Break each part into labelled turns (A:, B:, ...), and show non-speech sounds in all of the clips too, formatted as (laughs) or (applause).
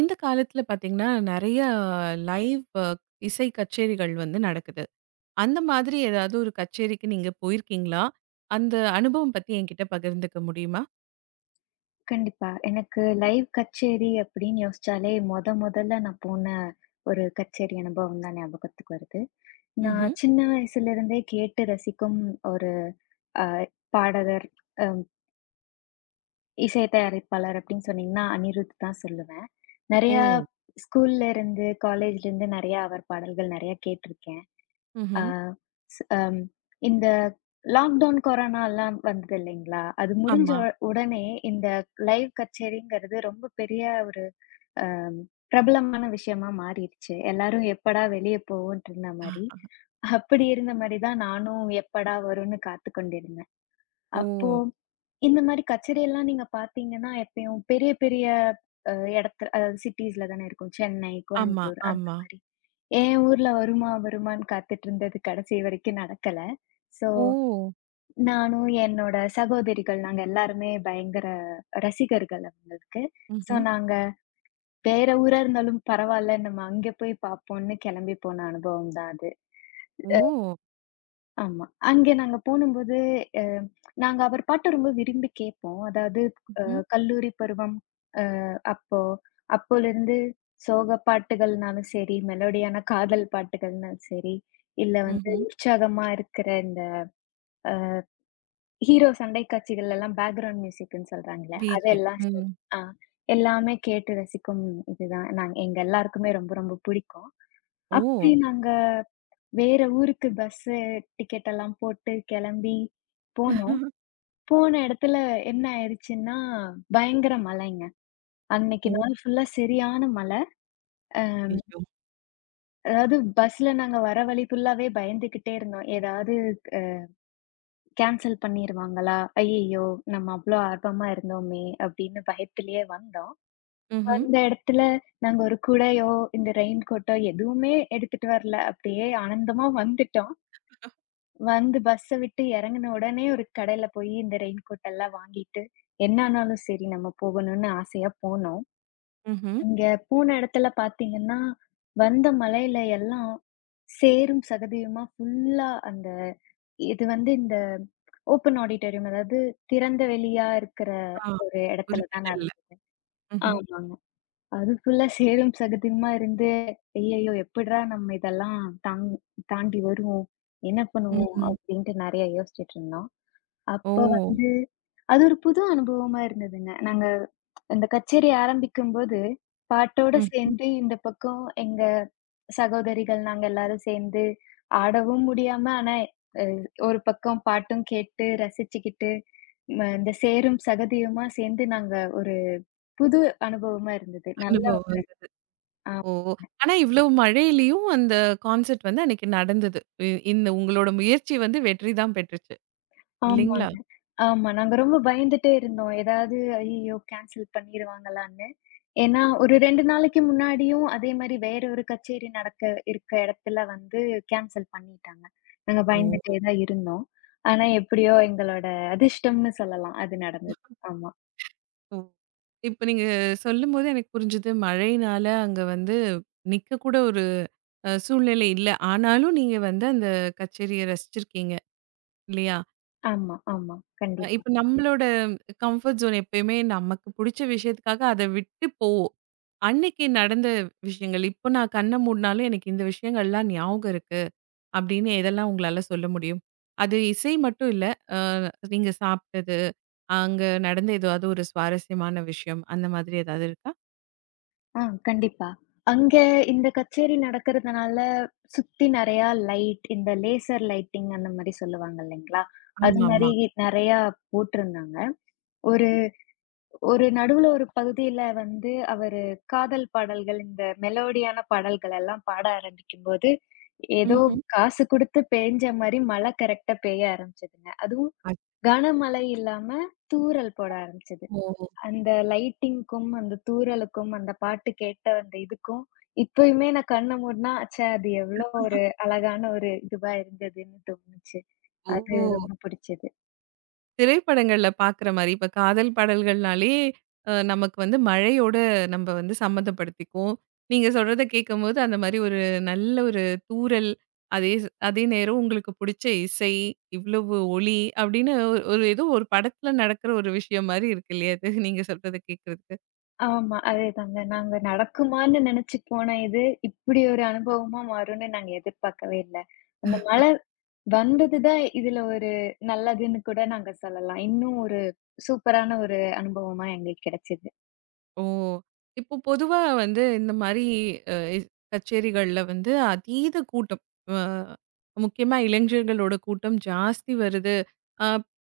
A: இந்த காலத்துல பாத்தீங்கன்னா, நெறைய லைவ் இசை கச்சேரிகள் வந்து நடக்குது. அந்த மாதிரி ஏதாவது ஒரு கச்சேரிக்கு நீங்க போயிருக்கீங்களா? அந்த அனுபவம் பத்தி என்கிட்ட பகிர்ந்துக்க முடியுமா?
B: கண்டிப்பா. எனக்கு லைவ் கச்சேரி அப்படின்னு யோசிச்சாலே, மொத மொதல்ல நான் போன ஒரு கச்சேரி அனுபவம் தான் ஞாபகத்துக்கு வருது. நான்
A: ம்ஹ்ம்.
B: சின்ன வயசுலருந்தே கேட்டு ரசிக்கும் ஒரு அ பாடகர், அம் இசை தயாரிப்பாளர் அப்படின்னு சொன்னீங்கன்னா, அனிருத் தான் சொல்லுவேன்.
A: ஓ!
B: நெறையா ஸ்கூல்ல இருந்து, காலேஜ்ல இருந்து நெறையா அவர் பாடல்கள் நெறையா கேட்டிருக்கேன். ஆ
A: ம்ஹ்ம்.
B: ஸ் அம் இந்த லாக்டவுன், கொரோனாலாம் வந்தது இல்லைங்களா? அது முடிஞ்ச
A: ஆமா.
B: உடனே இந்த லைவ் கச்சேரிங்கிறது ரொம்ப பெரிய ஒரு அம் பிரபலமான விஷயமா மாறிடுச்சு. எல்லாரும் எப்படா வெளிய போவோன்ட்டு இருந்த மாரி, அப்படி இருந்த மாரி தான் நானும் எப்படா வரும்ன்னு காத்துக் கொண்டிருந்தேன்.
A: ஓ!
B: அப்போ இந்த மாரி கச்சேரியெல்லாம் நீங்க பார்த்தீங்கன்னா, எப்பயும் பெரிய, பெரிய அ இடத்து அதாவது சிட்டீஸ்ல தானே இருக்கும். சென்னை,
A: ஆமா,
B: கோயம்புத்தூர் அந்த
A: ஆமா.
B: மாரி. என் ஊர்ல வருமா, வருமான்னு காத்துட்டு இருந்தது கடைசி வரைக்கும் நடக்கல. ஸோ,
A: ஓ!
B: நானும் என்னோட சகோதரிகள் நாங்க எல்லாருமே பயங்கர ரசிகர்கள் அவங்களுக்கு. ஸோ,
A: ம்ஹ்ம்.
B: நாங்க வேற ஊரா இருந்தாலும் பரவால்ல, நம்ம அங்க போய் பார்ப்போம்ன்னு கிளம்பி போன அனுபவம் தான் அது.
A: ஓ!
B: ஆமா. அங்கே நாங்க போனும்போது, அ நாங்க அவர் பாட்ட ரொம்ப விரும்பி கேட்போம். அதாவது அ
A: ம்ஹ்ம்.
B: கல்லூரி பருவம் அப்போ அப்போலிருந்து சோக பாட்டுகள்னாலும் சரி, மெலோடியான காதல் பாட்டுகள்னாலும் சரி, இல்ல வந்து
A: ம்ஹ்ம்.
B: உற்சாகமா இருக்கிற இந்த ஹீரோ சண்டை காட்சிகள் எல்லாம் பேக்கிரவுண்ட் மியூசிக்ன்னு சொல்றாங்கல்ல,
A: பிஜிஎம்.
B: அதெல்லாம் சே
A: ம்.
B: ஆ எல்லாமே கேட்டு ரசிக்கும் இதுதான். நாங்க எங்க எல்லாருக்குமே ரொம்ப ரொம்ப பிடிக்கும்.
A: ஓ!
B: அப்படி நாங்க வேற ஊருக்கு பஸ்ஸு டிக்கெட் எல்லாம் போட்டு கிளம்பி போனோம். போன இடத்துல என்ன ஆயிடுச்சுன்னா, பயங்கர மழைங்க. அன்னைக்கு
A: ஓ!
B: நாள் ஃபுல்லா சரியான மழை.
A: ஐயோ!
B: அதாவது பஸ்ல நாங்க வர வழி ஃபுல்லாவே பயந்துகிட்டே இருந்தோம். ஏதாவது அ கேன்சல் பண்ணிருவாங்களா? ஐயய்யோ! நம்ம அவ்ளோ ஆர்வமா இருந்தோமே! அப்படின்னு பயத்திலேயே வந்தோம்.
A: ம்ஹ்ம்.
B: வந்த இடத்துல நாங்க ஒரு குடையோ, இந்த ரெயின் கோட்டோ எதுவுமே எடுத்துட்டு வரல. அப்படியே ஆனந்தமா வந்துட்டோம். வந்து பஸ்ஸ விட்டு இறங்குன உடனே ஒரு கடையில போய் இந்த ரெயின் கோட் எல்லாம் வாங்கிட்டு, என்ன ஆனாலும் சரி நம்ம போகணும்னு ஆசையா போனோம்.
A: ம்ஹ்ம்.
B: அங்க போன இடத்துல பார்த்தீங்கன்னா, வந்த மழையில எல்லாம் சேரும் சகதியுமா ஃபுல்லா அந்த இது வந்து இந்த ஓப்பன் ஆடிட்டோரியம் அதாவது திறந்த வெளியா இருக்கிற
A: ஆ.
B: ஒரு
A: ஒரு
B: இடத்துல தான்
A: திடல்ல.
B: நடந்தது.
A: ம்ஹ்ம்.
B: ஆமாங்க. அது ஃபுல்லா சேரும் சகதியுமா இருந்து, ஐயய்யோ! எப்பிட்றா நம்ம இதெல்லாம் தாங் தாண்டி வருவோம்? என்ன பண்ணுவோம்?
A: ம்.
B: அப்பிடின்ட்டு நெறைய யோசிச்சுட்டு இருந்தோம்.
A: ஓ!
B: அப்ப வந்து அது ஒரு புது அனுபவமா இருந்ததுங்க. நாங்க அந்த கச்சேரி ஆரம்பிக்கும்போது, பாட்டோட
A: ம்ஹ்ம்.
B: சேர்ந்து இந்த பக்கம் எங்க சகோதரிகள் நாங்க எல்லாரும் சேர்ந்து ஆடவும் முடியாம, ஆனா அ ஒரு பக்கம் பாட்டும் கேட்டு ரசிச்சுக்கிட்டு, இந்த சேரும் சகதியுமா சேர்ந்து நாங்க ஒரு புது அனுபவமா இருந்தது. நல்ல
A: அனுபவம்.
B: ஆ
A: ஓ! ஆனா இவ்வளவு மழையிலயும் அந்த கான்செர்ட் வந்து அன்னைக்கு நடந்தது. இ இந்த உங்களோட முயற்சி வந்து வெற்றி தான் பெற்றுச்சு. இல்லைங்களா?
B: ஆமாங்க. ஆமா. நாங்க ரொம்ப பயந்துட்டே இருந்தோம். ஏதாவது ஐய்யயோ! கேன்சல் பண்ணிருவாங்களான்னு. ஏன்னா, ஒரு 2 நாளைக்கு முன்னாடியும் அதே மாரி வேற ஒரு கச்சேரி நடக்க இருக்க இடத்துல வந்து கேன்சல் பண்ணிட்டாங்க. நாங்க பயந்துட்டே
A: ஓ!
B: தான் இருந்தோம். ஆனா எப்படியோ எங்களோட அதிர்ஷ்டம்னு சொல்லலாம். அது நடந்தது. ஆமா,
A: ஓ! இப்ப நீங்க சொல்லும்போது எனக்கு புரிஞ்சது. மழையினால அங்க வந்து நிக்கக்கூட ஒரு சூழ்நிலை இல்ல. ஆனாலும் நீங்க வந்து அந்த கச்சேரிய ரசிச்சிருக்கீங்க. இல்லையா?
B: ஆமா, ஆமா. கண்டிப்பா.
A: இப்ப நம்மளோட கம்ஃபர்ட் ஜோன் எப்பயுமே நமக்கு புடிச்ச விஷயத்துக்காக அத விட்டு போவோம். அன்னைக்கு நடந்த விஷயங்கள், இப்போ நான் கண்ண மூடுனாலும் எனக்கு இந்த விஷயங்கள்லாம் ஞாபகம் இருக்கு. அப்படின்னு எதெல்லாம் உங்களால சொல்ல முடியும்? அது இசை மட்டும் இல்ல. அ நீங்க சாப்பிட்டது, அங்க நடந்த ஏதாவது ஒரு சுவாரஸ்யமான விஷயம், அந்த மாதிரி ஏதாவது இருக்கா?
B: ஆ, கண்டிப்பா. அங்க இந்த கச்சேரி நடக்கிறதுனால, சுத்தி நெறையா லைட், இந்த லேசர் லைட்டிங் அந்த மாரி சொல்லுவாங்க இல்லைங்களா? அது மாரி
A: ஆமாமா.
B: நெறையா போட்டிருந்தாங்க. ஒரு ஒரு நடுவுல ஒரு பகுதியில வந்து அவரு காதல் பாடல்கள், இந்த மெலோடியான பாடல்கள் எல்லாம் பாட ஆரம்பிக்கும்போது, ஏதோ
A: ம்ஹ்ம்.
B: காசு குடுத்து பேய்ஞ்ச மாரி மழை கரெக்ட்டா பெய்ய ஆரம்பிச்சதுங்க. அதுவும் கனமழை இல்லாம தூறல் போட ஆரம்பிச்சது.
A: அச்சோ!
B: அந்த லைட்டிங்க்கும், அந்த தூறலுக்கும், அந்த பாட்டு கேட்ட அந்த இதுக்கும், இப்பயுமே நான் கண்ண மூடுனா, ச்சே! அது எவ்ளோ ஒரு அழகான ஒரு இதுவா இருந்ததுன்னு தோணுச்சு. அது
A: ஓ!
B: ரொம்ப பிடிச்சது.
A: திரைப்படங்கள்ல பாக்குற மாரி, இப்ப காதல் பாடல்கள்னாலே, நமக்கு வந்து மழையோட நம்ம வந்து சம்மந்தப்படுத்திக்குவோம். நீங்க சொல்றத கேட்கும்போது, அந்த மாரி ஒரு நல்ல ஒரு தூறல், அதே நேரம் உங்களுக்கு புடிச்ச இசை, இவ்வளவு ஒலி அப்படின்னு ஒரு ஒரு ஏதோ ஒரு படத்துல நடக்கிற ஒரு விஷயம் மாரி இருக்கு இல்லையா? அது நீங்க சொல்றத கேட்கறது.
B: ஆமா. அதேதாங்க. நாங்க நடக்குமான்னு நெனச்சு போன இது, இப்டி ஒரு அனுபவமா மாறும்னு நாங்க எதிர்பார்க்கவே இல்ல. அந்த மழை வந்தது தான் இதுல ஒரு நல்லதுன்னு கூட நாங்க சொல்லலாம். இன்னும் ஒரு சூப்பரான ஒரு அனுபவமா எங்களுக்கு கிடைச்சது.
A: ஓ! இப்போ பொதுவா வந்து இந்த மாரி அ கச்சேரிகள்ல வந்து அதீத கூட்டம். அ முக்கியமா இளைஞர்களோட கூட்டம் ஜாஸ்தி வருது. அ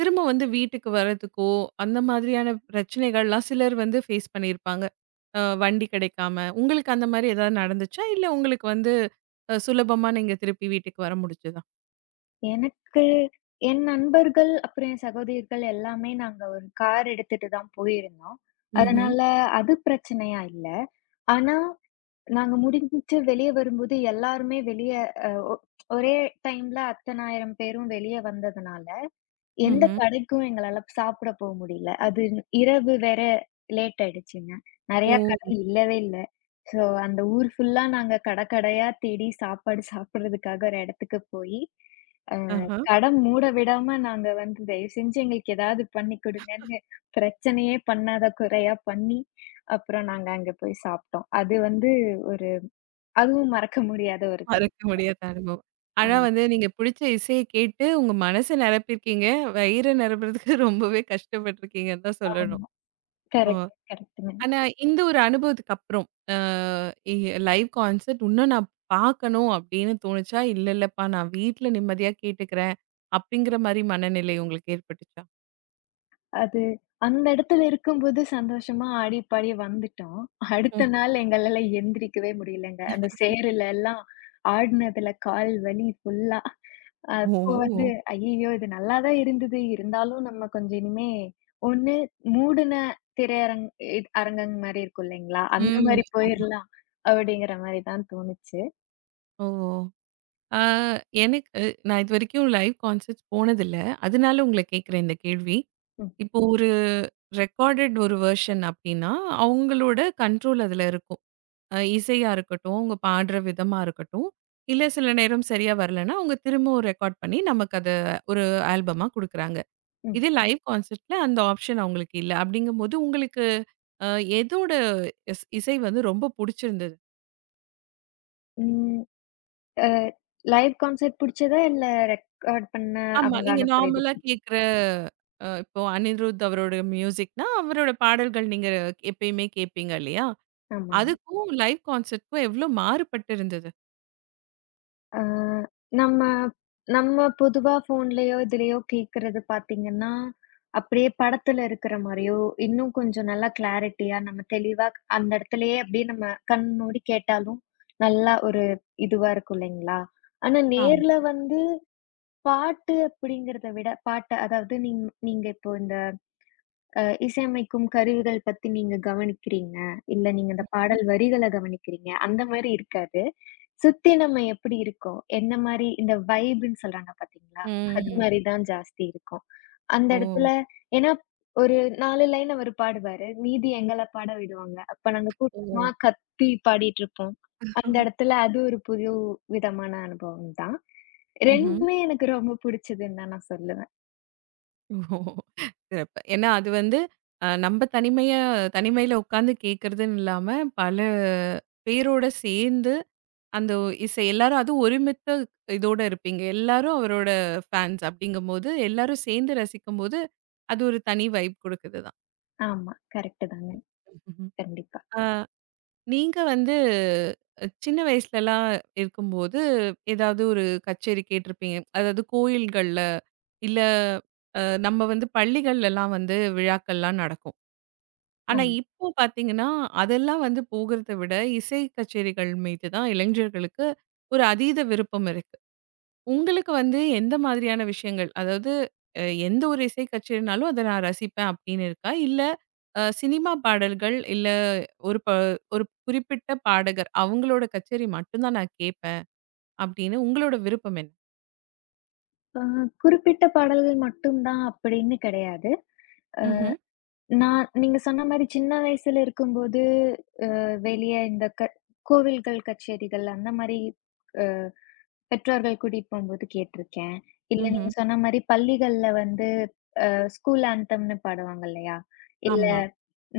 A: திரும்ப வந்து வீட்டுக்கு வர்றதுக்கோ, அந்த மாதிரியான பிரச்சனைகள்லாம் சிலர் வந்து ஃபேஸ் பண்ணியிருப்பாங்க. வண்டி கிடைக்காம. உங்களுக்கு அந்த மாரி ஏதாவது நடந்துச்சா? இல்ல உங்களுக்கு வந்து சுலபமா நீங்க திருப்பி வீட்டுக்கு வர முடிஞ்சதா?
B: எனக்கு என் நண்பர்கள், அப்புறம் என் சகோதரிகள் எல்லாமே நாங்க ஒரு கார் எடுத்துட்டு தான் போயிருந்தோம்.
A: ம்ஹ்ம்.
B: அதனால அது பிரச்சனையா இல்ல. ஆனா, நாங்க முடிஞ்சுட்டு வெளிய வரும்போது எல்லாருமே வெளிய அ ஒ ஒரே டைம்ல அத்தனாயிரம் பேரும் வெளிய வந்ததுனால, எந்த
A: ம்ஹ்ம்.
B: கடைக்கும் எங்களால சாப்பிட முடியல. அது இரவு வேற லேட் ஆயிடுச்சுங்க.
A: ஓ!
B: நெறையா கடை இல்லவே இல்ல. ஸோ அந்த ஊர் ஃபுல்லா நாங்க கட கடையா தேடி சாப்பாடு சாப்பிடுறதுக்காக ஒரு இடத்துக்கு போயி, அ
A: ஆஹ.
B: கடை மூட விடாம நாங்க வந்து தயவு செஞ்சு எங்களுக்கு ஏதாவது பண்ணி குடுங்கன்னு பிரச்சனையே பண்ணாத குறையா பண்ணி, அப்புறம் நாங்க அங்க போய் சாப்பிட்டோம். அது வந்து ஒரு அதுவும் மறக்க முடியாத ஒரு
A: மறக்க முடியாத அனுபவம். ஆனா
B: தருணம்.
A: வந்து நீங்க பிடிச்ச இசைய கேட்டு உங்க மனச நிரப்பியிருக்கீங்க. வயிற நிரப்புறதுக்கு (laughs) ரொம்பவே கஷ்டப்பட்டுருக்கீங்கன்னு தான் சொல்லணும்.
B: ஆமா.
A: ஓ!
B: கரெக்ட், கரெக்ட்டுங்க.
A: ஆனா இந்த ஒரு அனுபவத்துக்கு அப்புறம், அ இ லைவ் கான்சர்ட் இன்னும் நான் பார்க்கணும் அப்படின்னு தோணுச்சா? இல்ல இல்லப்பா நான் வீட்ல நிம்மதியா கேட்டுக்கிறேன் அப்படிங்கிற மாரி மனநிலை உங்களுக்கு ஏற்பட்டுச்சா?
B: அது அந்த இடத்துல இருக்கும்போது சந்தோஷமா ஆடி பாடி வந்துட்டோம். அடுத்த
A: ம்.
B: நாள் எங்களால எந்திரிக்கவே முடியலங்க. அந்த சேருல எல்லாம் ஆடுனதுல கால் வலி ஃபுல்லா. அப்போ வந்து
A: ஓ!
B: ஐயய்யோ! இது நல்லா தான் இருந்தது. இருந்தாலும் நம்ம கொஞ்சம் இனிமே ஒண்ணு மூடுன திரையரங் இ அரங்கம் மாரி இருக்கும் இல்லைங்களா? அந்த
A: ம்.
B: மாரி
A: ஆமா.
B: போயிரலாம் அப்படிங்கிற மாரி தான் தோணுச்சு.
A: ஓ! ஆ, எனக்கு நான் இதுவரைக்கும் லைவ் கான்சர்ட்ஸ் போனதில்ல. அதனால உங்கள கேட்கிறேன் இந்த கேள்வி.
B: ம்,
A: இப்போ ஒரு ரெக்கார்டட் ஒரு வெர்ஷன் அப்டின்னா, அவங்களோட கண்ட்ரோல் அதுல இருக்கும். இசையா இருக்கட்டும், அவங்க பாடுற விதமா இருக்கட்டும், இல்ல சில நேரம் சரியா வரலன்னா, அவங்க திரும்பவும் ரெக்கார்ட் பண்ணி நமக்கு அத ஒரு ஆல்பமா குடுக்குறாங்க.
B: ம்.
A: இதே லைவ் கான்சர்ட்ல அந்த ஆப்ஷன் அவங்களுக்கு இல்ல. அப்டிங்கும்போது உங்களுக்கு அ எதோட இசை வந்து ரொம்ப புடிச்சிருந்தது?
B: ம். அ லைவ் கான்சர்ட் புடிச்சதா? இல்ல ரெக்கார்ட் பண்ண
A: ஆமா.
B: அவங்க
A: நீங்க
B: அனுப்புற இது
A: நார்மலா கேட்கிற இப்போ அனிருத் அவரோட மியூசிக்னா, அவரோட பாடல்கள் நீங்க எப்பயுமே கேட்பீங்க இல்லையா?
B: ஆமா.
A: அதுக்கும் லைவ் கான்சர்ட்க்கும் எவ்ளோ மாறுபட்டு இருந்தது?
B: அ நம்ம நம்ம பொதுவா ஃபோன்லயோ, இதுலயோ கேட்கறது பார்த்தீங்கன்னா, அப்படியே படத்துல இருக்கிற மாரியோ, இன்னும் கொஞ்சம் நல்லா கிளாரிட்டியா நம்ம தெளிவா அந்த இடத்துலயே அப்படியே நம்ம கண் மூடி கேட்டாலும், நல்லா ஒரு இதுவா இருக்கும் இல்லைங்களா? ஆனா
A: ஆமா.
B: நேர்ல வந்து பாட்டு அப்படிங்கிறத விட பாட்டு அதாவது நீங்க இப்போ இந்த அ இசையமைக்கும் கருவிகள் பத்தி நீங்க கவனிக்கிறீங்க. இல்ல நீங்க இந்த பாடல் வரிகள கவனிக்கிறீங்க. அந்த மாரி இருக்காது. சுத்தி நம்ம எப்படி இருக்கோம்? என்ன மாரி இந்த வைப்ன்னு சொல்றாங்க பார்த்தீங்களா? அது
A: ம்.
B: மாரி தான் ஜாஸ்தி இருக்கும். அந்த
A: ஓ!
B: இடத்துல ஏன்னா ஒரு 4 லைன் அவரு பாடுவாரு. மீதி எங்கள பாட விடுவாங்க. அப்ப நாங்க கூட்டமா
A: ஓ!
B: கத்தி பாடிட்டு இருப்போம். அந்த இடத்துல அது ஒரு புது விதமான அனுபவம் தான்.
A: ம்ஹ்ம்.
B: 2மே எனக்கு ரொம்ப புடிச்சதுன்னு தான் நான் சொல்லுவேன்.
A: ஓ! சிறப்பு. ஏன்னா அது வந்து நம்ம தனிமையில உட்கார்ந்து கேட்கறதுன்னு இல்லாம, பல பேரோட சேர்ந்து அந்த இசை எல்லாரும் அதுவும் ஒருமித்த இதோட இருப்பீங்க. எல்லாரும் அவரோட ஃபேன்ஸ் அப்படிங்கும்போது, எல்லாரும் சேர்ந்து ரசிக்கும்போது, அது ஒரு தனி வைப் குடுக்குது தான்.
B: ஆமா. கரெக்ட்டு தாங்க.
A: ம்ஹ்ம்.
B: கண்டிப்பா.
A: ஆ நீங்க வந்து சின்ன வயசுலலாம் இருக்கும்போது, ஏதாவது ஒரு கச்சேரி கேட்டிருப்பீங்க. அதாவது கோயில்கள்ல, இல்ல நம்ம வந்து பள்ளிகள்லலாம் வந்து விழாக்கள்லாம் நடக்கும். ஆனா
B: ஆமா.
A: இப்போ பார்த்தீங்கன்னா, அதெல்லாம் வந்து போகுறத விட இசை கச்சேரிகள் மீது தான் இளைஞர்களுக்கு ஒரு அதீத விருப்பம் இருக்கு. உங்களுக்கு வந்து எந்த மாதிரியான விஷயங்கள்? அதாவது எந்த ஒரு இசை கச்சேரினாலும் அத நான் ரசிப்பேன் அப்படின்னு இருக்கா? இல்ல சினிமா பாடல்கள், இல்ல ஒரு ப ஒரு குறிப்பிட்ட பாடகர், அவங்களோட கச்சேரி மட்டும் தான் நான் கேட்பேன் அப்படின்னு உங்களோட விருப்பம் என்ன?
B: ஆ, குறிப்பிட்ட பாடல்கள் மட்டும் தான் அப்படின்னு கிடையாது.
A: ம்ஹ்ம்,
B: நான் நீங்க சொன்ன மாரி சின்ன வயசுல இருக்கும்போது, அ வெளிய இந்த கோவில்கள் கச்சேரிகள் அந்த மாரி அ பெற்றோர்கள் கூட்டிட்டு போம்போது கேட்டுருக்கேன். இல்ல
A: ம்ஹ்ம்.
B: நீங்க சொன்ன மாரி பள்ளிகள்ல வந்து ஸ்கூல் ஆந்தம்ன்னு பாடுவாங்க இல்லையா? இல்ல
A: ஆமா.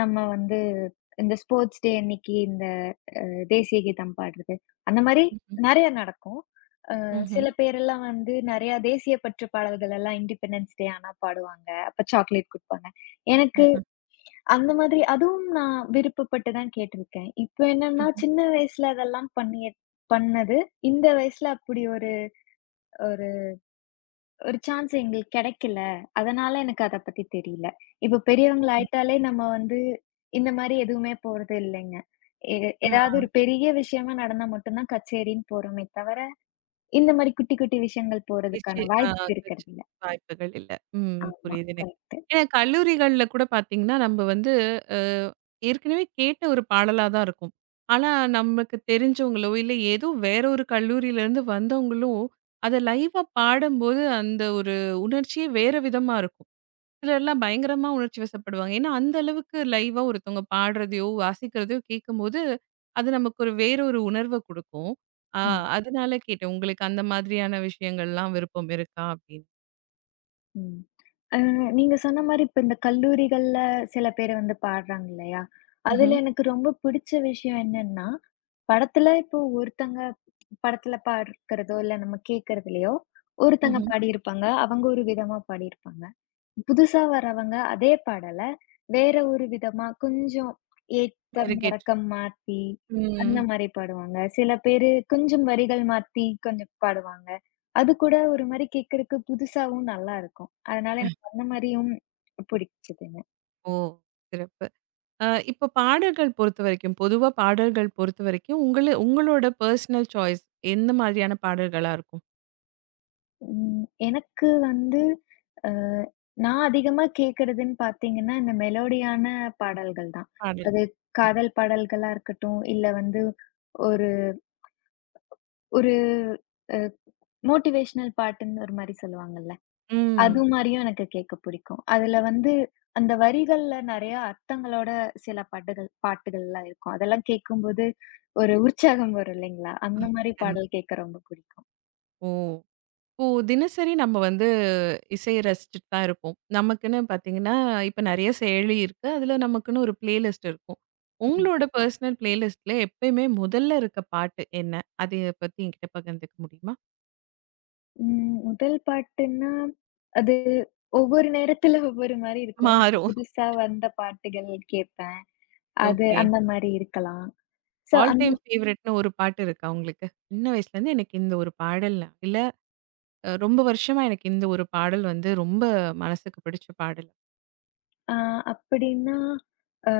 B: நம்ம வந்து இந்த ஸ்போர்ட்ஸ் டே அன்னைக்கு இந்த தேசிய கீதம் பாடுறது, அந்த மாரி
A: ம்ஹ்ம்,
B: நெறைய நடக்கும்.
A: ம்ஹ்ம்,
B: சில பேரெல்லாம் வந்து நெறைய தேசிய பற்று பாடல்கள் எல்லாம் இண்டிபெண்டன்ஸ் டே ஆனா பாடுவாங்க. அப்ப சாக்லேட் குடுப்பாங்க. எனக்கு அந்த மாதிரி அதுவும் நான் விருப்பப்பட்டு தான் கேட்டிருக்கேன். இப்ப என்னன்னா,
A: ம்ஹ்ம்.
B: சின்ன வயசுல அதெல்லாம் பண்ணது, இந்த வயசுல அப்படி ஒரு ஒரு ஒரு சான்ஸ் எங்களுக்கு கெடைக்கல. அதனால எனக்கு அத பத்தி தெரியல. இப்ப பெரியவங்கள ஆயிட்டாலே நம்ம வந்து இந்த மாரி எதுவுமே போறது இல்லைங்க. எ
A: ஆ.
B: ஏதாவது ஒரு பெரிய விஷயமா நடந்தா மட்டும் தான் கச்சேரின்னு போறோமே தவிர, இந்த மாரி குட்டி குட்டி விஷயங்கள்
A: நிச்சய
B: போறதுக்கான
A: ஆ
B: வாய்ப்பு
A: கட்ச்
B: இருக்கிறதில்ல.
A: வாய்ப்புகள் இல்ல. ம்.
B: ஆமா.
A: புரியுது எனக்கு.
B: கரெக்ட்டு.
A: ஏன்னா கல்லூரிகள்ல கூட பார்த்தீங்கன்னா, நம்ம வந்து அ ஏற்கனவே கேட்ட ஒரு பாடலா தான் இருக்கும். ஆனா நமக்கு தெரிஞ்சவங்களோ, இல்ல ஏதோ வேற ஒரு கல்லூரியிலருந்து வந்தவங்களோ, அத லைவா பாடும்போது அந்த ஒரு உணர்ச்சியே வேற விதமா இருக்கும். சிலர்லாம் பயங்கரமா உணர்ச்சி வசப்படுவாங்க. ஏன்னா, அந்த அளவுக்கு லைவா ஒருத்தவங்க பாடுறதையோ, வாசிக்கிறதையோ கேட்கும்போது, அது நமக்கு ஒரு வேற ஒரு உணர்வ குடுக்கும். ஆ
B: ம்.
A: அதனால கேட்டேன். உங்களுக்கு அந்த மாதிரியான விஷயங்கள்லாம் விருப்பம் இருக்கா? அப்படின்னு.
B: ம். அ நீங்க சொன்ன மாரி இப்ப இந்த கல்லூரிகள்ல சில பேர் வந்து பாடுறாங்க இல்லையா? அதுல
A: ம்ஹ்ம்,
B: எனக்கு ரொம்ப பிடிச்ச விஷயம் என்னன்னா, படத்துல இப்போ ஒருத்தங்க படத்துல பாடுறதோ, இல்ல நம்ம கேட்கறதுலயோ, ஒருத்தங்க
A: ம்ஹ்ம்.
B: பாடியிருப்பாங்க. அவங்க ஒரு விதமா பாடியிருப்பாங்க. புதுசா வரவங்க அதே பாடல வேற ஒரு விதமா கொஞ்சம் ஏத்தம்,
A: மெருகேற்றி.
B: இறக்கம் மாத்தி அந்த
A: ம்.
B: மாரி பாடுவாங்க. சில பேரு கொஞ்சம் வரிகள் மாத்தி கொஞ்சம் பாடுவாங்க. அது கூட ஒரு மாரி கேட்கறக்கு புதுசாவும் நல்லாருக்கும். அதனால எனக்கு அந்த மாரியும் பிடிச்சதுங்க.
A: ஓ! சிறப்பு. இப்ப பாடல்கள் பொறுத்தவரைக்கும், பொதுவா பாடல்கள் பொறுத்தவரைக்கும் உங்களோட பர்சனல் சாய்ஸ் எந்த மாதிரியான பாடல்களா இருக்கும்?
B: ம். எனக்கு வந்து அ நான் அதிகமா கேட்கறதுன்னு பார்த்தீங்கன்னா, இந்த மெலோடியான பாடல்கள் தான்.
A: பாடல்.
B: அது காதல் பாடல்களா இருக்கட்டும், இல்ல வந்து ஒரு ஒரு அ மோட்டிவேஷனல் பாட்டுன்னு ஒரு மாரி சொல்லுவாங்கல்ல. அது
A: ம்.
B: மாரியும் எனக்கு கேட்க பிடிக்கும். அதுல வந்து அந்த வரிகள்ல நெறைய அர்த்தங்களோட சில பாட்டுகள்லாம் இருக்கும். அதெல்லாம் கேட்கும்போது ஒரு உற்சாகம் வரும் இல்லைங்களா? அந்த மாரி
A: கண்டிப்பா.
B: பாடல் கேட்க ரொம்ப பிடிக்கும்.
A: ஓ! இப்போ தினசரி நம்ம வந்து இசைய ரசிச்சுட்டு தான் இருப்போம். நமக்குன்னு பார்த்தீங்கன்னா, இப்ப நெறைய செயலி இருக்கு. அதுல நமக்குன்னு ஒரு பிளேலிஸ்ட் இருக்கும். உங்களோட பெர்சனல் பிளேலிஸ்ட்ல எப்பயுமே முதல்ல இருக்க பாட்டு என்ன? அதைய பத்தி என்கிட்ட பகிர்ந்துக்க முடியுமா?
B: ம். முதல் பாட்டுன்னா, அது ஒவ்வொரு நேரத்துல ஒவ்வொரு மாரி இருக்கும். இப்போ
A: மாறும்.
B: புதுசா வந்த பாட்டுகள் கேட்பேன். அது
A: ஓகே.
B: அந்த மாரி இருக்கலாம். ஸோ
A: ஆல்
B: அந்
A: டைம் ஃபேவரைட்ன்னு ஒரு பாட்டு இருக்கா உங்களுக்கு? சின்ன வயசுலேருந்து எனக்கு இந்த ஒரு பாடல் இல்ல ரொம்ப வருஷமா எனக்கு இந்த ஒரு பாடல் வந்து ரொம்ப மனசுக்கு பிடிச்ச பாடல்.
B: அ அப்படின்னா, அ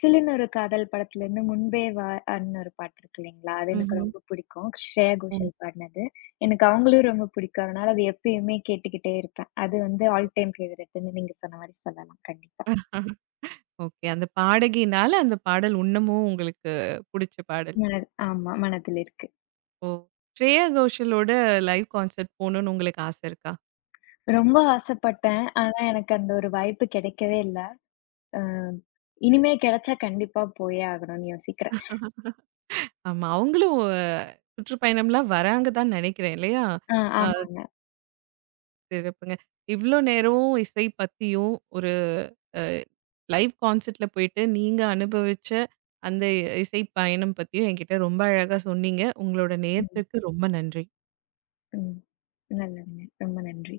B: "சிலிர்னொரு காதல்" படத்துலேருந்து "முன்பே வா" ன்னு ஒரு பாட்டு இருக்கு இல்லைங்களா? அது எனக்கு
A: ம்ஹ்ம்.
B: ரொம்ப பிடிக்கும். ஸ்ரேயா கோஷல் பாடுனது. எனக்கு அவங்களும் ரொம்ப பிடிக்கும். அதனால அது எப்பயுமே கேட்டுக்கிட்டே இருப்பேன். அது வந்து ஆல் டைம் ஃபேவரட்ன்னு நீங்க சொன்ன மாரி சொல்லலாம். கண்டிப்பா.
A: ஓகே. அந்த பாடகினால அந்த பாடல் இன்னமும் உங்களுக்கு புடிச்ச பாடல்.
B: மன ஆமா. மனதில் இருக்கு.
A: ஓ! ஸ்ரேயா கோஷலோட லைவ் கான்சர்ட் போணும்னு உங்களுக்கு ஆசை இருக்கா?
B: ரொம்ப ஆசைப்பட்டேன். ஆனா, எனக்கு அந்த ஒரு வாய்ப்பு கிடைக்கவே இல்ல. அ இனிமே கிடைச்சா கண்டிப்பா போயே ஆகணும்னு யோசிக்கிறேன்.
A: ஆமா. அவங்களும் சுற்றுப்பயணம்லாம் வராங்க தான் நெனைக்கிறேன் இல்லையா?
B: ஆ
A: ஆ ம்.
B: ஆமாங்க.
A: சிறப்புங்க. இவ்ளோ நேரமும் இசை பத்தியும், ஒரு அ லைவ் கான்சர்ட்ல போயிட்டு நீங்க அனுபவிச்ச அந்த இசை பயணம் பத்தியும் என்கிட்ட ரொம்ப அழகா சொன்னீங்க. உங்களோட
B: ம்,
A: நேரத்துக்கு ரொம்ப நன்றி.
B: ம். நல்லதுங்க. ரொம்ப நன்றி.